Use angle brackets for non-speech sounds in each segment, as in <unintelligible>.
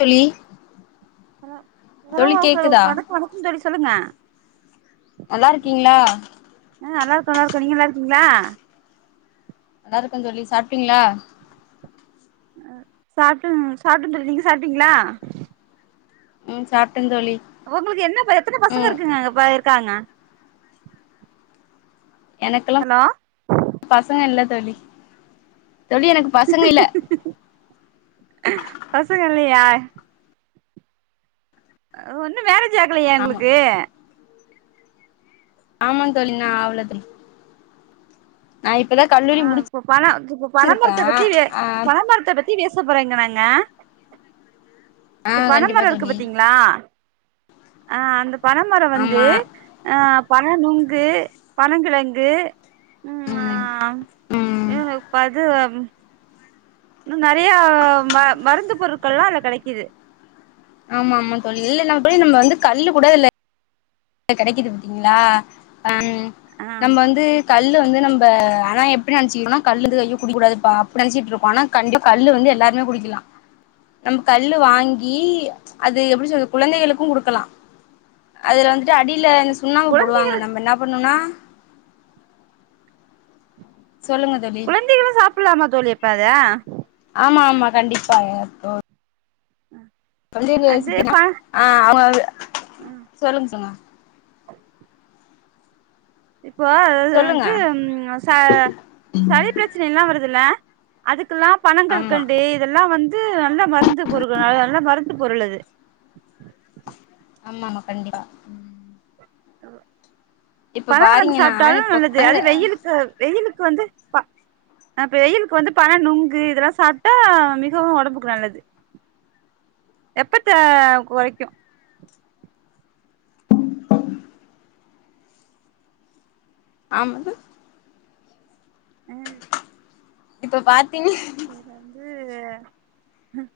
தோழி அத தோழி <unintelligible> கேக்குதா ம்வணக்கம் தோழி சொல்லுங்க நல்லாயிருக்கீங்ளா ஆ நல்லாருக்கோ நல்லாருக்கோ நீங்க நல்லாயிருக்கீங்ளா நல்லாயிருகோ தோழி சாப்ட்டீங்ளா சாப்டு சாப்ட்டுட்ருக நீங்க சாப்டீங்ளா ம் சாப்ட தோழி உங்ளுக்கு என்ன பய எத்தன பசங்க ம் இருக்குங்க பய இருக்காங்க எனக்கெலா ஹலோ பசங்க இல்ல தோழி தோழி எனக் பசங்க இல்ல பசங்க இல்லயா ஒன்னு மேரேஜ் ஆகலயா ஆமா உங்ளுக்கு ஆமா தோழி இன்னு ஆவள தோழி நா இப்பதா காட் ஆ இப்ப பண இப்ப பனமரத்த பத்தி வே ஆ பனமரத்த பத் த்தி பேசபோறேங்க நாங்க ஆ இந் கண்டிப்பா பனமரோ இருக்கு தோழி பத்தீங்ளா ஆ அந்த பனமரம் வந்து ஆமா ஆ பன நுங்கு பனங்கிழங்கு ம் எனக் பது இன்னு நறையா மருந்து பொருட்கள்லா அதுல கடைக்கிது ஆமா ஆமா தோழி இல்ல நம்ம போய் நம்ம வந்து கல்லு கூட இல்ல கடைக்குது பத்திங்ளா ஆம் ஆ நம்ம வந்து கல்லு வந்து நம்ப ஆனா எப்டி நினச்சிகிரோனா கல்லுந்து அய்யோ குடிக்கூடாதுபா அப்டி நினச்சிட்ருபோ ஆனா கண்டிப் கல்லு வந்து எல்லாருமே குடிக்லா நம்ம கல்லு வாங்கி அது எப்டி சொல்றது குழதைகளுக்கும் குடுக்கலா அதுல வந்துட்டு அடில சுண்ணாம்பு குழந்தை போடுவாங்க நம்ம என்னா பண்ணுனா சொல்லுங்க தோழி குழந்தைகளு சாப்பலாமா தோழி அப்ப அத ஆமா ஆமா கண்டிப்பாக தோ அ பள்ளி நிகழ்ச்சிக்குனா ஆ அவுங்க வ சொல்லுங்க சொல்லுங்க இப்போ அது சொல்லுங்க வந்து ச சளி பிரச்சன எல்லா வருதில்ல அதுக்கெல்லா பணங் ஆமா கல்கண்டு இதெல்லா வந்து நல்ல மருந்து பொரு நல்ல மருந்து பொருளது ஆமாமா கண்டிப்பா இப்ப பனங்கிழங்கு பாத்தீங்கன்னா சாப்ட்டாலு இப்ப நல்லது அங்க அது வெயிலுக்கு வெயிலுக்கு வந்து ப ஆ வெயிலுக்கு வந்து பண நுங்கு இதெல்லா சாப்ட்டா மிகவு ஒடம்புக்கு நல்லது வெப்பத்த கொறைக்கு ஆமது அ இப்ப பாத்தீங் இதுல வந்து அ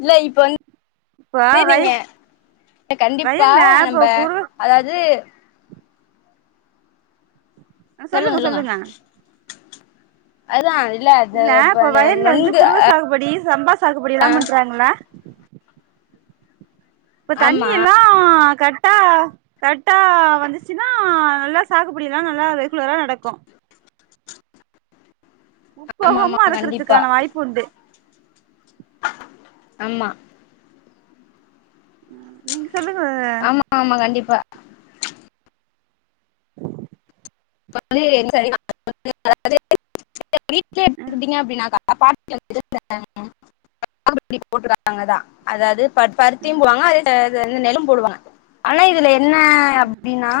இல்ல இப்ப வந்து வய நீங்க கண்டிப்பா வயல்ல இப்ப நம்ப குரு அதாது சொல்லுங்க சொல்லுங்க அதான் இல்ல அது இல்ல இப்ப அந்த வயல்ல வந்து நொங்கு குருவ சாகுபடி சம்பா சாகுபடியெல்லா பண்றாங்ளா இப்ப ஆமா தண்ணியெல்லா கட் டா கரெக்டா வந்துச்சுனா நல்லா சாகபடியெல்லா நல்லா ரெகுலரா நடக்கு ஆமா முப்போகமு ஆமா கண்டிப்பா அறுக்கறதுக்கான வாய்ப்புண்டு ஆமா ம் நீங்க சொல்லுங்க ஆமா ஆமாங் கண்டிப்பா இப்ப வந்து <inaudible> வீட்லே எடுத்து வந்ட்டீங்க அப்டின்னாக்கா பா <inaudible> போட்டுருக்காங்க அதா அதாது பரு பருத்தியும் போவாங்க அதே நெல் நெல்லும் போடுவாங்க ஆனா இதுல என்ன அப்டின்னா